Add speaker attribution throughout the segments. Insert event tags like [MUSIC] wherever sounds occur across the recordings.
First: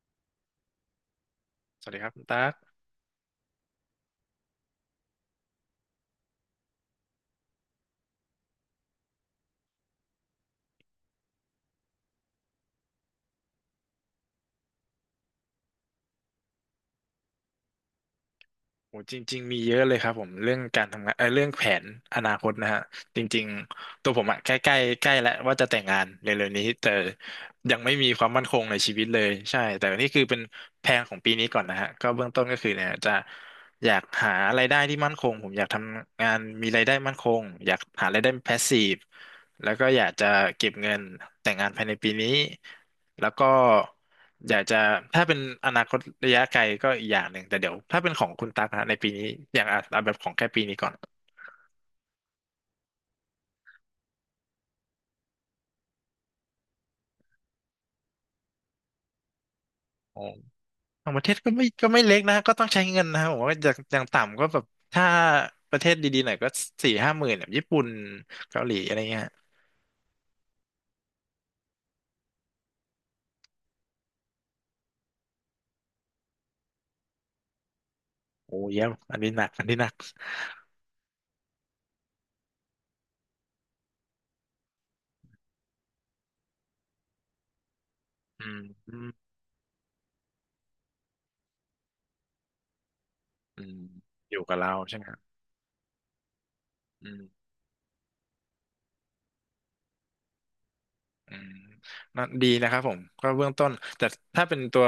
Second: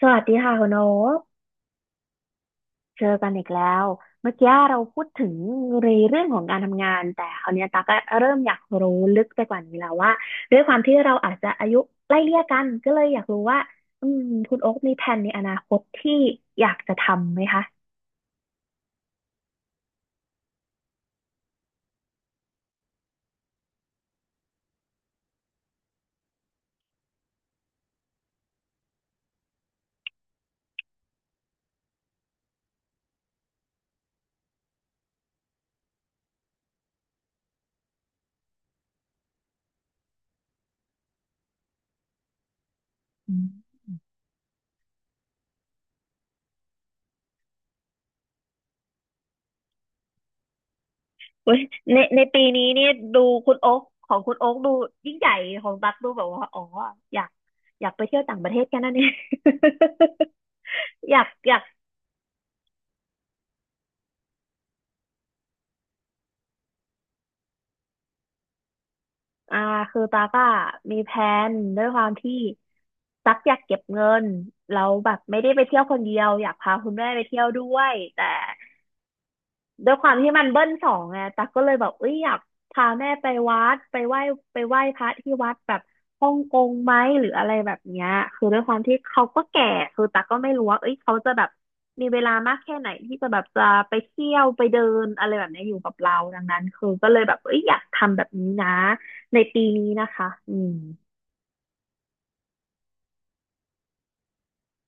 Speaker 1: สวัสดีค่ะคุณโอ๊ค
Speaker 2: สวัสดีครับคุณตั๊ก
Speaker 1: เจอกันอีกแล้ว เมื่อกี้เราพูดถึงในเรื่องของการทำงานแต่คราวเนี้ยตาก็เริ่มอยากรู้ลึกไปกว่านี้แล้วว่าด้วยความที่เราอาจจะอายุไล่เลี่ยกันก็เลยอยากรู้ว่าอืมคุณโอ๊คมีแผนในอนาคตที่อยากจะทำไหมคะ
Speaker 2: โอ้จริงๆมีเยอะเลยครับผมเรื่องการทำงานเรื่องแผนอนาคตนะฮะจริงๆตัวผมอะใกล้ใกล้ใกล้แล้วว่าจะแต่งงานเร็วๆนี้แต่ยังไม่มีความมั่นคงในชีวิตเลยใช่แต่นี่คือเป็นแพลนของปีนี้ก่อนนะฮะก็เบื้องต้นก็คือเนี่ยจะอยากหารายได้ที่มั่นคงผมอยากทำงานมีรายได้มั่นคงอยากหารายได้แพสซีฟแล้วก็อยากจะเก็บเงินแต่งงานภายในปีนี้แล้ว
Speaker 1: อื
Speaker 2: ก็
Speaker 1: ม
Speaker 2: อยากจะถ้าเป็นอนาคตระยะไกลก็อีกอย่างหนึ่งแต่เดี๋ยวถ้าเป็นของคุณตั๊กนะในปีนี้อย่างอ่ะเอาแบบของแค่ปีนี้ก่อน
Speaker 1: อุ๊ยในปีนี้นี่ดูคุณโอ๊คของคุณโอ๊คดูยิ่งใหญ่ของตักดูแบบว่าอ๋ออยากไปเที่ยวต่างประเทศแค่นั้นเอง
Speaker 2: อ๋อ
Speaker 1: [LAUGHS]
Speaker 2: ต่า
Speaker 1: อ
Speaker 2: งป
Speaker 1: ยา
Speaker 2: ระ
Speaker 1: ก
Speaker 2: เทศก็
Speaker 1: อยาก
Speaker 2: ไม่ก็ไม่เล็กนะก็ต้องใช้เงินนะผมว่าอย่างต่ำก็แบบถ้าประเทศดีๆหน่อยก็สี่ห้าหมื่นแบบญี่ปุ่นเกาหลีอะไรเงี้ย
Speaker 1: อ่าคือตาก็มีแผนด้วยความที่ตักอยากเก็บเงินแล้วแบบไม่ได้ไปเที่ยวคนเดียวอยากพาคุณแม่ไปเที่ยวด้วยแต่
Speaker 2: โอ้เยี่ยมอันนี้หนักอันนี้หนั
Speaker 1: ด้ว
Speaker 2: ก
Speaker 1: ยความที่มันเบิ้ลสองไงตักก็เลยแบบเอ้ยอยากพาแม่ไปวัดไปไหว้ไปไหว้พระที่วัดแบบฮ่องกงไหมหรืออะไรแบบเนี้ยคื
Speaker 2: อื
Speaker 1: อด้ว
Speaker 2: ม
Speaker 1: ยความ
Speaker 2: อื
Speaker 1: ที่
Speaker 2: ม
Speaker 1: เขาก็แก่คือตักก็ไม่รู้ว่าเอ้ยเขาจะแบบมีเวลามากแค่ไหนที่จะแบบ
Speaker 2: อื
Speaker 1: จะ
Speaker 2: ม
Speaker 1: ไปเที่
Speaker 2: อ
Speaker 1: ย
Speaker 2: ยู่
Speaker 1: ว
Speaker 2: กับ
Speaker 1: ไป
Speaker 2: เรา
Speaker 1: เดิ
Speaker 2: ใช่ไหม
Speaker 1: น
Speaker 2: ครั
Speaker 1: อะไร
Speaker 2: บ
Speaker 1: แบบเนี้ยอยู่กับเราดังนั้นคือก็เลยแบบเอ้ยอยากทำแบบนี้นะในปีนี้นะคะอืม
Speaker 2: อืมน่าดีนะครับผมก็เบื้องต้น แต่ถ้าเป็นตัว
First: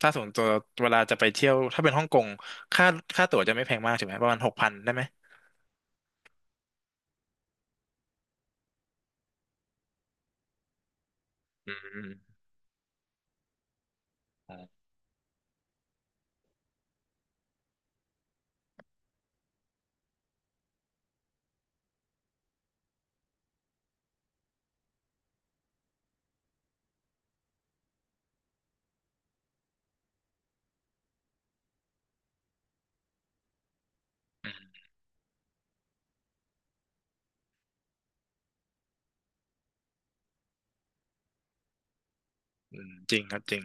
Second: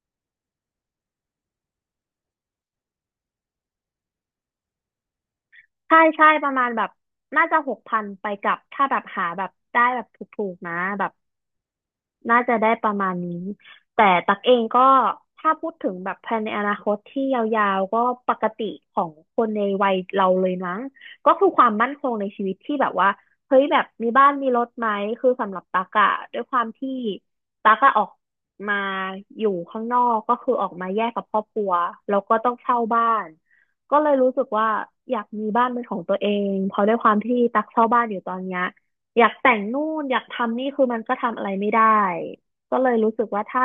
Speaker 2: ส่วนตัวเวลาจะไปเที่ยวถ้าเป็นฮ่องกงค่าค่าตั๋วจะไม่แพงมากใช่ไหมประมาณ6,000ได้ไหม
Speaker 1: ใช่ใช่ประมาณแบบน่าจะ6,000ไปกลับถ้าแบบหาแบบได้แบบถูกๆนะแบบ
Speaker 2: อืมอืม
Speaker 1: น่าจะได้ประมาณนี้ แต่ตักเอ
Speaker 2: อ๋
Speaker 1: งก็
Speaker 2: อ
Speaker 1: ถ้าพูดถึงแบบแพนในอนาคตที่ยาวๆก็ปกติของคนในวัยเราเลยนะ ก็คือความมั่นคงในชีวิตที่แบบว่าเฮ้ยแบบมีบ้านมีรถไหมคือสำหรับตักอะด้วยความที่ตักอะออกมาอยู่ข้างนอกก็คือออกมาแยกกับครอบครัวแล้วก็ต้องเช่าบ้าน ก็เลยรู้สึก
Speaker 2: อื
Speaker 1: ว่า
Speaker 2: ม
Speaker 1: อยากมีบ้านเป็นของตัวเอง เพราะด้วยความที่ตักเช่าบ้านอยู่ตอนเนี้ย อยากแต่งนู่นอยากทำนี่คือมันก็ทำอะไรไม่ได้ก็
Speaker 2: อื
Speaker 1: เล
Speaker 2: ม
Speaker 1: ยรู้
Speaker 2: จริ
Speaker 1: สึ
Speaker 2: ง
Speaker 1: ก
Speaker 2: ครั
Speaker 1: ว่า
Speaker 2: บจริง
Speaker 1: ถ้า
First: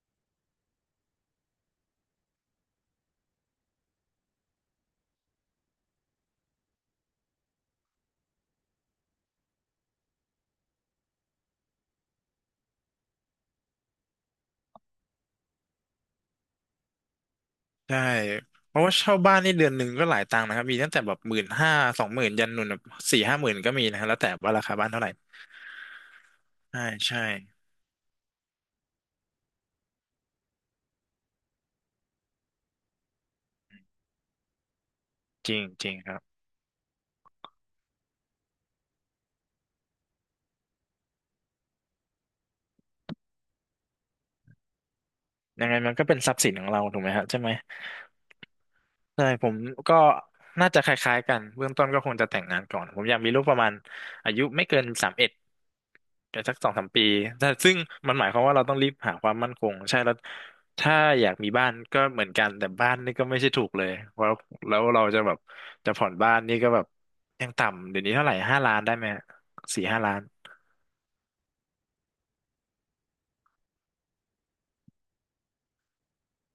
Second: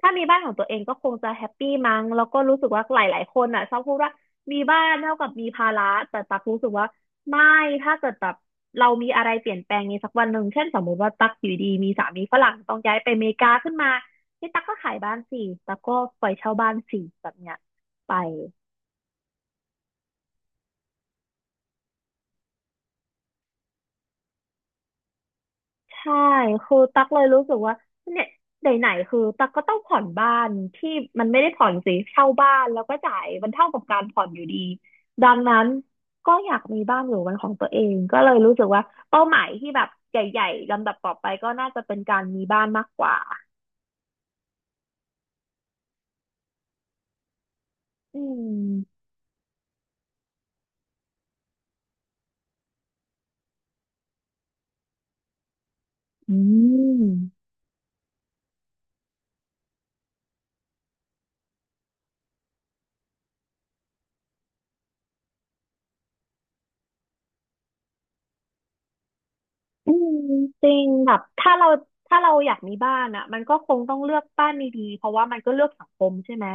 Speaker 1: ถ้ามีบ้านของตัวเองก็คงจะแฮปปี้มั้งแล้วก็รู้สึกว่าหลาย ๆ คนอ่ะชอบพูดว่ามีบ้านเท่ากับมีภาระแต่ตักรู้สึกว่าไม่ถ้าเกิดแบบเรามีอะไรเปลี่ยนแปลงในสักวันหนึ่งเช่นสมมติว่าตักอยู่ดีมีสามีฝรั่งต้องย้ายไปอเมริกาขึ้นมานี่ตักก็ขายบ้านสิตักก็ปล่อยเช่าบ้านสิแบบเนี้ย
Speaker 2: ใช่
Speaker 1: ไป
Speaker 2: เพราะว่าเช่าบ้านนี่เดือนหนึ่งก็หลายตังค์นะครับมีตั้งแต่แบบ15,00020,000ยันหนุนแบบสี่ห้าหมื่นก็มีนะครับแล้วแต่ว่าราคาบ้านเท่าไหร่
Speaker 1: ใช่คือ
Speaker 2: ใช่
Speaker 1: ตักเล
Speaker 2: ใช่
Speaker 1: ยรู้สึกว่าเนี่ยไหนๆคือตักก็ต้องผ่อนบ้านที่มันไม่ได้ผ่อนสิเช่าบ้านแล้วก็จ่ายมันเท่ากับการผ่อนอยู่ดีดัง
Speaker 2: จริ
Speaker 1: นั้
Speaker 2: ง
Speaker 1: น
Speaker 2: จริงครับ
Speaker 1: ก็อยากมีบ้านอยู่เป็นของตัวเองก็เลยรู้สึกว่าเป้าหมายที่แบบใหญ่ๆลำดับต่อไปก็น่าจะเป็นการมีบ้านมากกว่า
Speaker 2: ยังไงมันก็เป็นทรัพย์สินของเราถูกไหมฮะใช่ไหม
Speaker 1: อืม
Speaker 2: ใช่ผมก็น่าจะคล้ายๆกันเบื้องต้นก็คงจะแต่งงานก่อนผมอยากมีลูกประมาณอายุไม่เกิน31
Speaker 1: อื
Speaker 2: แต่สักสองสามปี
Speaker 1: ม
Speaker 2: แต่ซึ่งมันหมายความว่าเราต้องรีบหาความมั่นคงใช่แล้วถ้าอยากมีบ้านก็เหมือนกันแต่บ้านนี่ก็ไม่ใช่ถูกเลยเพราะแล้วเราจะแบบจะผ่อนบ้านนี่ก็แบบยังต่ำเดี๋ยวนี้เท่าไหร่ห้าล้านได้ไหมสี่
Speaker 1: อื
Speaker 2: ห้าล้า
Speaker 1: ม
Speaker 2: น
Speaker 1: จริงแบบถ้าเราอยากมีบ้านอ่ะมันก็คงต้องเลือกบ้านดีๆเพราะว่ามันก็เลือกสังคมใช่ไหม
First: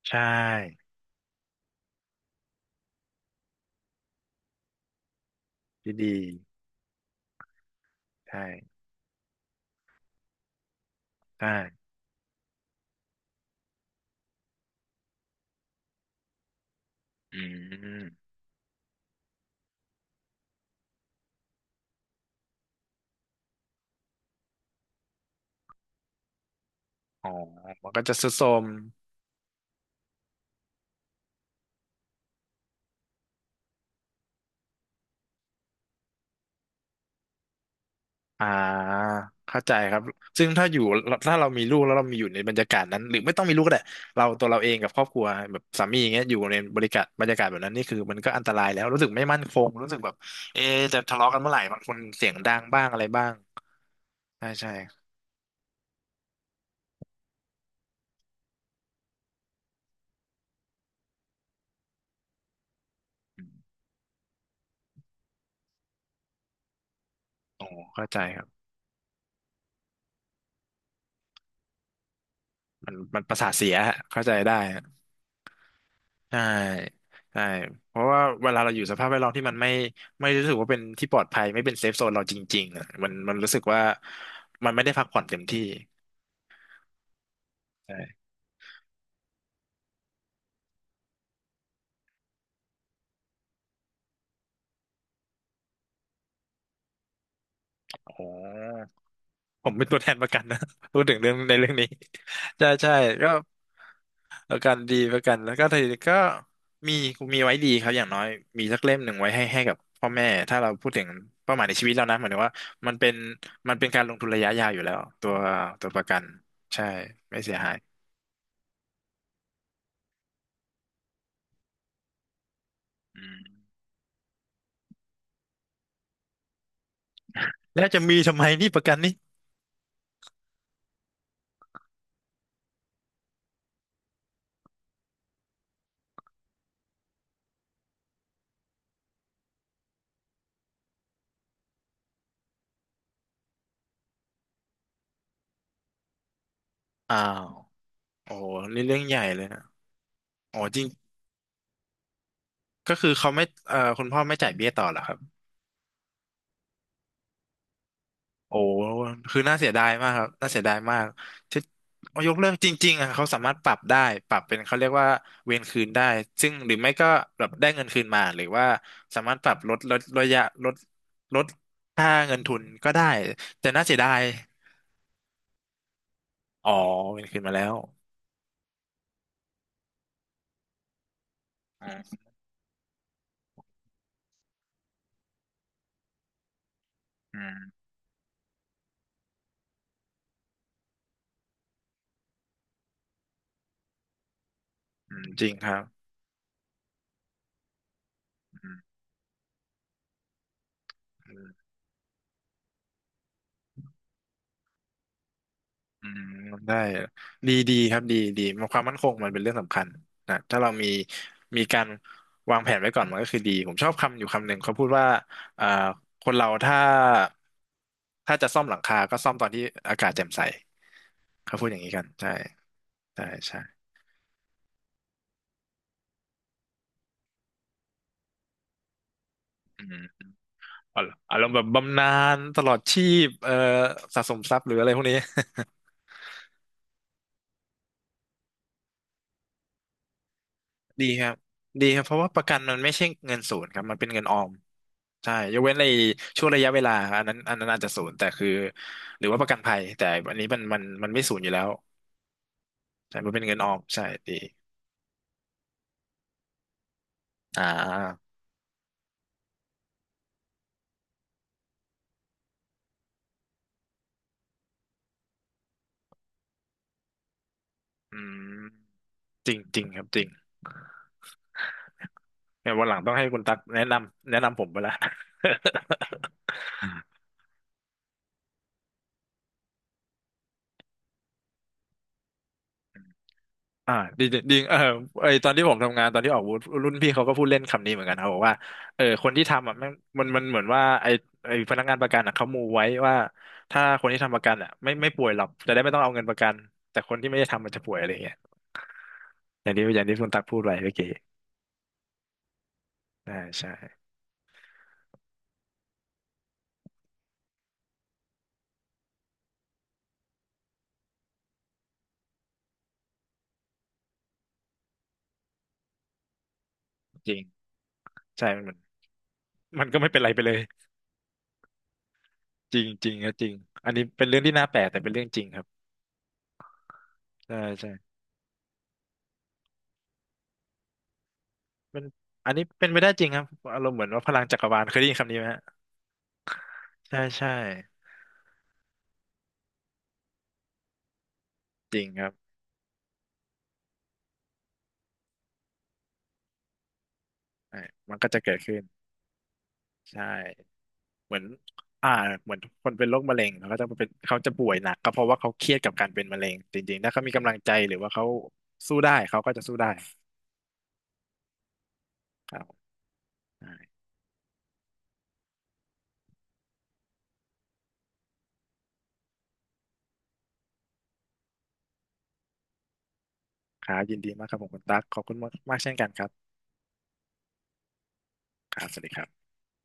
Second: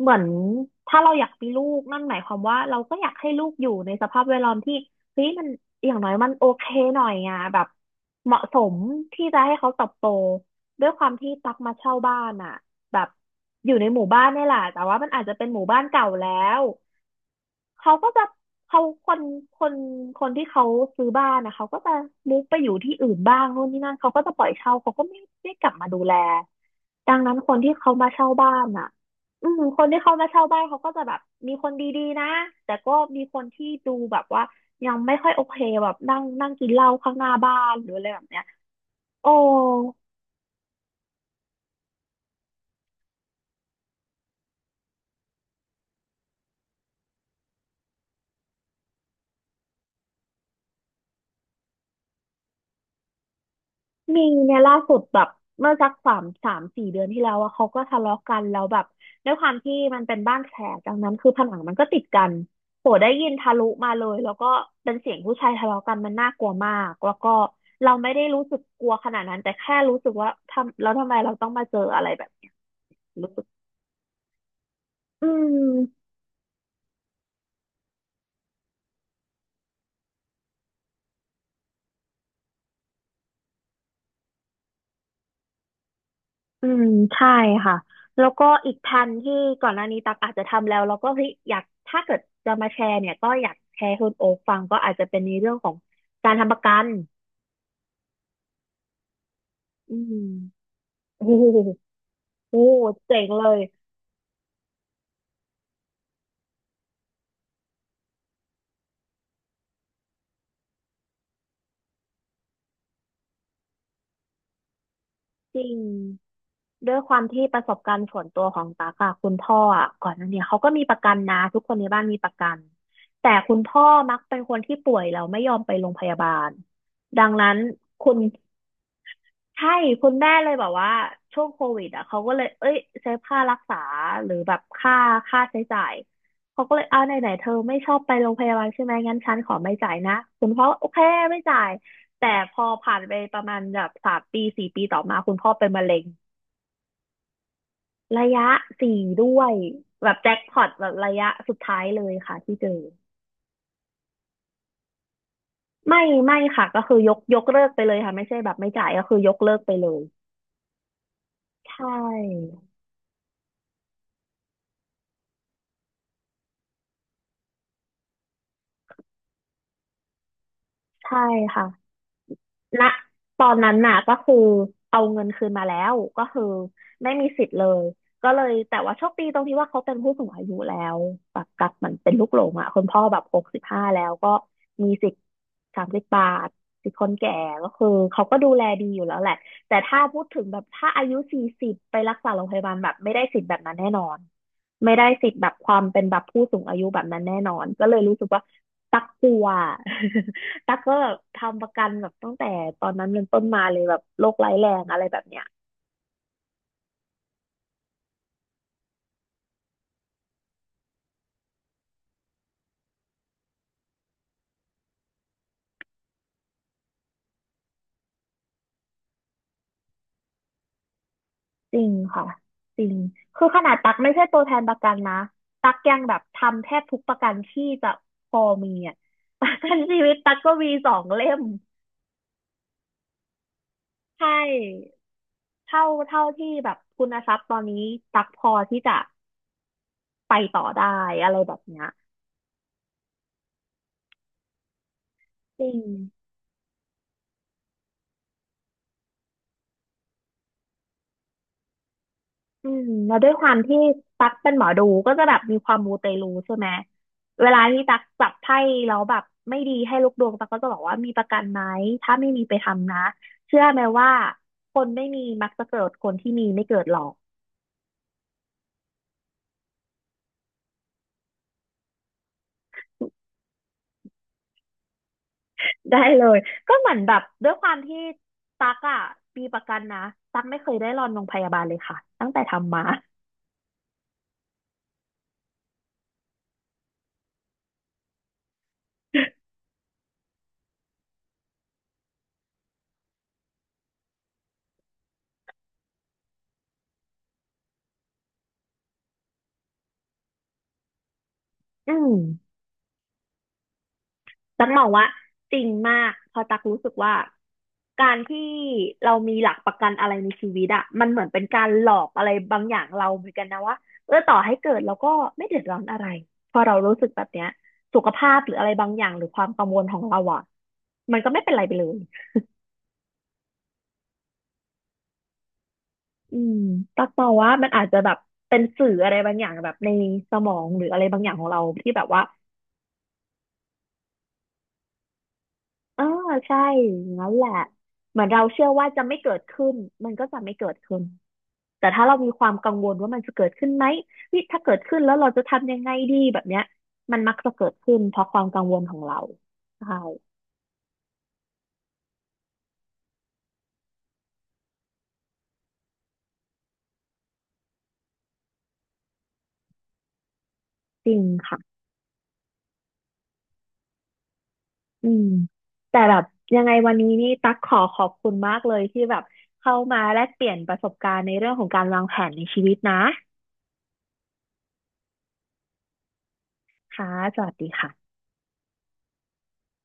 Speaker 1: เหมื
Speaker 2: ใช
Speaker 1: อน
Speaker 2: ่
Speaker 1: ถ้าเราอยากมีลูกนั่นหมายความว่าเราก็อยากให้ลูกอยู่ในสภาพแวดล้อมที่เฮ้ยมันอ
Speaker 2: ด
Speaker 1: ย่างน้อย
Speaker 2: ี
Speaker 1: มันโอเคหน่อยอ่ะแบบ
Speaker 2: ๆ
Speaker 1: เหมาะ
Speaker 2: ใช่
Speaker 1: สมที่จะให้เขาเติบโตด้วยความที่ตั
Speaker 2: ใช่
Speaker 1: กมาเช่าบ้านอ่ะแบบอยู่ในหมู่บ้านนี่แหละแต่ว่ามันอาจจะเป็นหมู่บ้านเก่าแล้ว
Speaker 2: อื
Speaker 1: เขาก็จะ
Speaker 2: ม
Speaker 1: เขาคนคนที่เขาซื้อบ้านนะเขาก็จะมุกไปอยู่ที่อื่นบ้างโน่นนี่นั่นเขาก็จะปล่อยเช่าเขาก็ไม่ได้กลับมาดูแลดัง
Speaker 2: อ๋อ
Speaker 1: นั้นคนที่
Speaker 2: มั
Speaker 1: เขา
Speaker 2: นก็
Speaker 1: มา
Speaker 2: จะ
Speaker 1: เช่า
Speaker 2: ทุดโทร
Speaker 1: บ้า
Speaker 2: ม
Speaker 1: นอ่ะอืมคนที่เขามาเช่าบ้านเขาก็จะแบบมีคนดีๆนะแต่ก็มีคนที่ดูแบบว่ายังไม่ค่อยโอเคแบบนั่งนั่งกินเหล้าข้างหน้าบ้านหรืออะไรแบบเนี้ย
Speaker 2: อ่า
Speaker 1: โอ้
Speaker 2: เข้าใจครับซึ่งถ้าเรามีลูกแล้วเรามีอยู่ในบรรยากาศนั้นหรือไม่ต้องมีลูกก็ได้เราตัวเราเองกับครอบครัวแบบสามีอย่างเงี้ยอยู่ในบริการบรรยากาศแบบนั้นนี่คือมันก็อันตรายแล้วรู้สึกไม่มั่นคงรู้สึกแบบเอะจะทะเลาะกันเมื่อไหร่บางคนเสียงดังบ้างอะไรบ้าง
Speaker 1: มี
Speaker 2: ใช่
Speaker 1: เนี่ย
Speaker 2: ใช่
Speaker 1: ล่าสุดแบบเมื่อสักสามสี่เดือนที่แล้วอะเขาก็ทะเลาะกันแล้วแบบด้วยความที่มันเป็นบ้านแฝดดังนั้นคือผนังมันก็ติดกันโหได้ยินทะลุมาเลยแล้วก็เป็นเสียงผู้ชายทะเลาะกันมันน่ากลัวมากแล้วก็
Speaker 2: โอ้
Speaker 1: เรา
Speaker 2: เข้า
Speaker 1: ไม่
Speaker 2: ใจ
Speaker 1: ได้
Speaker 2: ค
Speaker 1: รู้
Speaker 2: รั
Speaker 1: สึก
Speaker 2: บ
Speaker 1: กลัวขนาดนั้นแต่แค่รู้สึกว่าทำแล้วทำไมเราต้องมาเจออะไรแบบเนี้ย
Speaker 2: มัน
Speaker 1: รู้
Speaker 2: ประ
Speaker 1: สึก
Speaker 2: สาทเสียฮะเข้าใจได้ฮะ
Speaker 1: อืม
Speaker 2: ใช่ใช่เพราะว่าเวลาเราอยู่สภาพแวดล้อมที่มันไม่รู้สึกว่าเป็นที่ปลอดภัยไม่เป็นเซฟโซนเราจริงๆอะมันรู้สึกว่ามันไม่ได้พักผ่อนเต็มที่
Speaker 1: อืมใช่ค่ะแล้วก็อีกแผนที่ก่อนหน้านี้ตักอาจจะทำแล้วแล้วก็เฮ้ยอยากถ้าเกิดจะมาแชร์เนี่ยก็อยากแชร์ให้คุณโอ๊คฟังก็อาจจะเป็นในเรื่องของการทำประกัน
Speaker 2: อ๋อผมเป็น
Speaker 1: อื
Speaker 2: ตัวแท
Speaker 1: ม
Speaker 2: นประกันนะ [LAUGHS] พูดถึง
Speaker 1: โอ้
Speaker 2: เรื่องในเรื่
Speaker 1: โห
Speaker 2: องนี้
Speaker 1: โอ้
Speaker 2: [LAUGHS] ใช่
Speaker 1: โห
Speaker 2: ใช่
Speaker 1: เจ๋ง
Speaker 2: ก็
Speaker 1: เลย
Speaker 2: ประกันดีประกันแล้วก็ทีนี้ก็มีมีไว้ดีครับอย่างน้อยมีสักเล่มหนึ่งไว้ให้กับพ่อแม่ถ้าเราพูดถึงเป้าหมายในชีวิตเรานะหมายถึงว่ามันเป็นมันเป็นการลงทุนระยะยาวอยู่แล้ว
Speaker 1: จริง
Speaker 2: ตัวประกันใช่
Speaker 1: ด้วยความ
Speaker 2: ไม่
Speaker 1: ที่
Speaker 2: เสี
Speaker 1: ป
Speaker 2: ย
Speaker 1: ระส
Speaker 2: หา
Speaker 1: บกา
Speaker 2: ย
Speaker 1: รณ์ส่วนตัวของตากอะคุณพ่ออะก่อนหน้าเนี้เขาก็มีประกันนะทุกคนในบ้านมีประกัน
Speaker 2: อื
Speaker 1: แต่คุณ
Speaker 2: ม
Speaker 1: พ่อมักเป็นคนที่ป่วยแล้วไม่ยอมไปโรงพยาบาลดังนั้น
Speaker 2: แล้วจะ
Speaker 1: คุ
Speaker 2: มี
Speaker 1: ณ
Speaker 2: ทำไมนี่ประกันนี่
Speaker 1: ใช่คุณแม่เลยแบบว่าช่วงโควิดอ่ะเขาก็เลยเอ้ยเซฟค่ารักษาหรือแบบค่าใช้จ่ายเขาก็เลยเอาไหนไหนเธอไม่ชอบไปโรงพยาบาลใช่ไหมงั้นฉันขอไม่จ่ายนะคุณพ่อโอเคไม่จ่ายแต่พอผ่านไปประมาณแบบ3 ปี 4 ปีต่อมาคุณพ่อเป็นมะเร็ง
Speaker 2: อ้าว
Speaker 1: ระ
Speaker 2: โอ้โห
Speaker 1: ยะ
Speaker 2: นี่เรื่
Speaker 1: สี่
Speaker 2: องใหญ่
Speaker 1: ด้
Speaker 2: เล
Speaker 1: ว
Speaker 2: ย
Speaker 1: ย
Speaker 2: นะ
Speaker 1: แบบแจ็คพ
Speaker 2: โอ้
Speaker 1: อต
Speaker 2: จ
Speaker 1: แบ
Speaker 2: ริง
Speaker 1: บระยะสุดท้ายเลยค่ะที่เจอ
Speaker 2: ก็คือเขาไม่คุณพ่อไม่จ่ายเบี้ยต่อเหรอครับ
Speaker 1: ไม่ค่ะก็คือยกเลิกไปเลยค่ะไม่ใช่แบ
Speaker 2: โอ้
Speaker 1: บไม่จ่ายก็คือยก
Speaker 2: คือ
Speaker 1: เลิ
Speaker 2: น่า
Speaker 1: ก
Speaker 2: เสี
Speaker 1: ไป
Speaker 2: ยดา
Speaker 1: เล
Speaker 2: ย
Speaker 1: ย
Speaker 2: มากครับ น่าเสียดายมากที่
Speaker 1: ใช
Speaker 2: เอายกเลิ
Speaker 1: ่
Speaker 2: กจริงๆอ่ะเขาสามารถปรับได้ ปรับเป็นเขาเรียกว่าเวรคืนได้ ซึ่งหรือไม่ก็แบบได้เงินคืนมาหรือว่าสามารถปรับลดลดระยะลด
Speaker 1: ใช่
Speaker 2: ลด
Speaker 1: ค่ะ
Speaker 2: ค่าเงินทุน
Speaker 1: ณ
Speaker 2: ก็ได้
Speaker 1: ตอน
Speaker 2: แต่
Speaker 1: นั้น
Speaker 2: น่าเสี
Speaker 1: น่ะ
Speaker 2: ยดา
Speaker 1: ก็
Speaker 2: ย
Speaker 1: คือเอาเงินคืนมาแล้วก็คือ
Speaker 2: อ๋อ
Speaker 1: ไม่
Speaker 2: เว
Speaker 1: มี
Speaker 2: รคืน
Speaker 1: สิท
Speaker 2: มา
Speaker 1: ธิ์เล
Speaker 2: แล้ว
Speaker 1: ยก็เลยแต่ว่าโชคดีตรงที่ว่าเขาเป็นผู้สูงอายุแล้วแบบกับเห
Speaker 2: อื
Speaker 1: มือนเป็น
Speaker 2: ม
Speaker 1: ลูกหลงอ่ะคุณพ่อแบบ65แล้วก็มีสิทธิ์30 บาทสิทธิ์คนแก่
Speaker 2: อื
Speaker 1: ก็
Speaker 2: ม
Speaker 1: คือเขาก็ดูแลดีอยู่แล้วแหละแต่ถ้าพูดถึงแบบถ้าอายุ40ไปรักษาโรงพยาบาลแบบไม่ได้สิทธิ์แบบนั้นแน่นอน ไม่ได้
Speaker 2: อืม
Speaker 1: สิทธิ์
Speaker 2: จ
Speaker 1: แบ
Speaker 2: ริง
Speaker 1: บ
Speaker 2: ค
Speaker 1: ค
Speaker 2: รั
Speaker 1: วา
Speaker 2: บ
Speaker 1: มเป็นแบบผู้สูงอายุแบบนั้นแน่นอนก็เลยรู้สึกว่า
Speaker 2: อ
Speaker 1: ตักกลัว [LAUGHS] ตักก็แบบ
Speaker 2: ื
Speaker 1: ทำป
Speaker 2: ม
Speaker 1: ระกันแบบตั้งแต่ตอนนั้นเป็นต้นมาเลยแบบโรคร้ายแรงอะไรแบบเนี้ย
Speaker 2: อืมได้ดีดีครับดีดีมันความมั่นคงมันเป็นเรื่องสำคัญนะถ้าเรามีการวางแผนไว้ก่อนมันก็คือดีผมชอบคำอยู่คำหนึ่งเขาพูดว่าอ่าคนเราถ้าจะซ่อมหลังคาก็ซ่อมตอนที่อากาศแจ่มใสเขาพูด
Speaker 1: จ
Speaker 2: อย่า
Speaker 1: ริ
Speaker 2: งนี้
Speaker 1: ง
Speaker 2: กัน
Speaker 1: ค่ะ
Speaker 2: ใช่
Speaker 1: จริง
Speaker 2: ใช่
Speaker 1: คือข
Speaker 2: ใช่
Speaker 1: นาดตักไม่ใช่ตัวแทนประกันนะตักยังแบบทำแทบทุกประกันที่จะพอมีอ่ะ [LAUGHS] ประกัน
Speaker 2: อืม
Speaker 1: ชีวิตตักก็มีสองเล่
Speaker 2: อา
Speaker 1: ม
Speaker 2: รมณ์แบบบำนาญตลอดชีพ
Speaker 1: ใช
Speaker 2: สะสมทรัพย์หรืออะไร
Speaker 1: ่
Speaker 2: พวกนี้ [LAUGHS]
Speaker 1: เท่าที่แบบคุณทรัพย์ตอนนี้ตักพอที่จะไปต่อได้
Speaker 2: ดีค
Speaker 1: อะ
Speaker 2: รั
Speaker 1: ไร
Speaker 2: บ
Speaker 1: แบบเนี้ย
Speaker 2: ดีครับเพราะว่าประกันมันไม่ใช่เงินศูนย์ครับมันเป็นเงินออมใช่ย
Speaker 1: จ
Speaker 2: ก
Speaker 1: ริ
Speaker 2: เว้น
Speaker 1: ง
Speaker 2: ในช่วงระยะเวลาอันนั้นอาจจะศูนย์แต่คือหรือว่าประกันภัยแต่อันนี้มันไม่ศูนย์อยู่แล้ว
Speaker 1: อืมแล้
Speaker 2: ใช่
Speaker 1: วด้ว
Speaker 2: มัน
Speaker 1: ย
Speaker 2: เป็
Speaker 1: ค
Speaker 2: น
Speaker 1: วา
Speaker 2: เงิ
Speaker 1: ม
Speaker 2: นออ
Speaker 1: ที่
Speaker 2: มใช่
Speaker 1: ตัก
Speaker 2: ดี
Speaker 1: เป็นหมอดูก็จะแบบมีความมูเตลูใช่ไหมเวลา
Speaker 2: อ่า
Speaker 1: ที่ตักจับไพ่แล้วแบบไม่ดีให้ลูกดวงตักก็จะบอกว่ามีประกันไหมถ้าไม่มีไปทำนะเชื่อไหมว่าคนไม่มีมักจะเกิดคนที่มีไม่เกิดหรอก
Speaker 2: อืมจริงจริงครับจริงเนี่ยวันหลังต้องให้คุณตักแนะนำผมไปละ [LAUGHS]
Speaker 1: [LAUGHS] ได้เลยก็เหมือนแบบด้วยความที่ตักอ่ะมีประกันนะตักไม่เคยได้รอนโรงพยาบาลเลยค่ะตั้งแต่ทำมา
Speaker 2: อ่าดีจริงเออไอตอนที่ผมทำงานตอนที่ออกบูธรุ่นพี่เขาก็พูดเล่นคำนี้เหมือนกันเขาบอกว่าเออคนที่ทำอ่ะแม่งมันเหมือนว่าไอพนักงานประกันอ่ะเขามูไว้ว่าถ้าคนที่ทำประกันอ่ะไม่ป่วยหรอกจะได้ไม่ต้องเอาเงินประกันแต่คนที่ไม่ได้ทำมันจะป่วยอะไรอย่างเงี้ยอย่างที่คุณตักพูดไว้เมื่อกี้
Speaker 1: [LAUGHS] อืม
Speaker 2: อ่าใช่
Speaker 1: ตักมองว่าจริงมากเพอตักรู้สึกว่าการที่เรามีหลักประกันอะไรในชีวิตอะมันเหมือนเป็นการหลอกอะไรบางอย่างเราเหมือนกันนะว่าเออต่อให้เกิดเราก็ไม่เดือดร้อนอะไรพอเรารู้สึกแบบ
Speaker 2: จริง
Speaker 1: เนี้ยสุขภาพ
Speaker 2: ใช่
Speaker 1: หรือ
Speaker 2: มั
Speaker 1: อะ
Speaker 2: น
Speaker 1: ไร
Speaker 2: มัน
Speaker 1: บางอย่างหรือความกังวล
Speaker 2: มัน
Speaker 1: ข
Speaker 2: ก็
Speaker 1: อง
Speaker 2: ไม่
Speaker 1: เรา
Speaker 2: เป็นไร
Speaker 1: อะ
Speaker 2: ไปเลย
Speaker 1: มันก็ไม่เป็นไรไปเลย
Speaker 2: จริงจริงครับจริงอันนี้เป็นเรื่องที่น่าแปลกแต่เป็นเรื่องจริงครับ
Speaker 1: อืมตักมองว่า
Speaker 2: ใช่
Speaker 1: มันอาจ
Speaker 2: ใช่
Speaker 1: จะแบบเป็นสื่ออะไรบางอย่างแบบในสมองหรืออะไรบางอย่างของเราที่
Speaker 2: เป็
Speaker 1: แบ
Speaker 2: น
Speaker 1: บว่า
Speaker 2: อันนี้เป็นไปได้จริงครับอารมณ์เหมือนว่าพลังจักรวาลเคยได้ยินคำนี้ไหมฮะ
Speaker 1: เออใช่อย่าง
Speaker 2: ใช่
Speaker 1: นั้นแห
Speaker 2: ใช่
Speaker 1: ละเหมือนเราเชื่อว่าจะไม่เกิดขึ้นมันก็จะไม่เกิดขึ้น แต่
Speaker 2: จ
Speaker 1: ถ้า
Speaker 2: ริง
Speaker 1: เรา
Speaker 2: ค
Speaker 1: มี
Speaker 2: รับ
Speaker 1: ความกังวลว่ามันจะเกิดขึ้นไหมวิถ้าเกิดขึ้นแล้วเราจะทำยังไงดีแบบเนี้ยมันมักจะเกิด
Speaker 2: ใช่
Speaker 1: ขึ้นเพ
Speaker 2: มัน
Speaker 1: ราะ
Speaker 2: ก็
Speaker 1: ค
Speaker 2: จะ
Speaker 1: วาม
Speaker 2: เกิด
Speaker 1: กังว
Speaker 2: ขึ้
Speaker 1: ล
Speaker 2: น
Speaker 1: ของเราใช่
Speaker 2: ใช่เหมือนอ่าเหมือนคนเป็นโรคมะเร็งเขาก็จะเป็นเขาจะป่วยหนักก็เพราะว่าเขาเครียดกับการเป็นมะเร็งจริงๆถ้าเขามีกำลังใจหรือว่าเขาสู้ได้เขาก็จะสู้ได้
Speaker 1: จริงค่ะ
Speaker 2: ครับใช่
Speaker 1: อืมแต่แบบยังไงวันนี้นี่ตั๊กขอขอบคุณมากเลยที่แบบเข้ามาแลกเปลี่ยนประสบการณ์ในเรื่องของการวางแผนในชีวิตนะ
Speaker 2: ครับยินดีมากครับผมคุณตั๊กขอบคุณมากมากเช่นกันครับ
Speaker 1: ค่ะสวัสดีค่ะ
Speaker 2: ครับสวัสดีครับ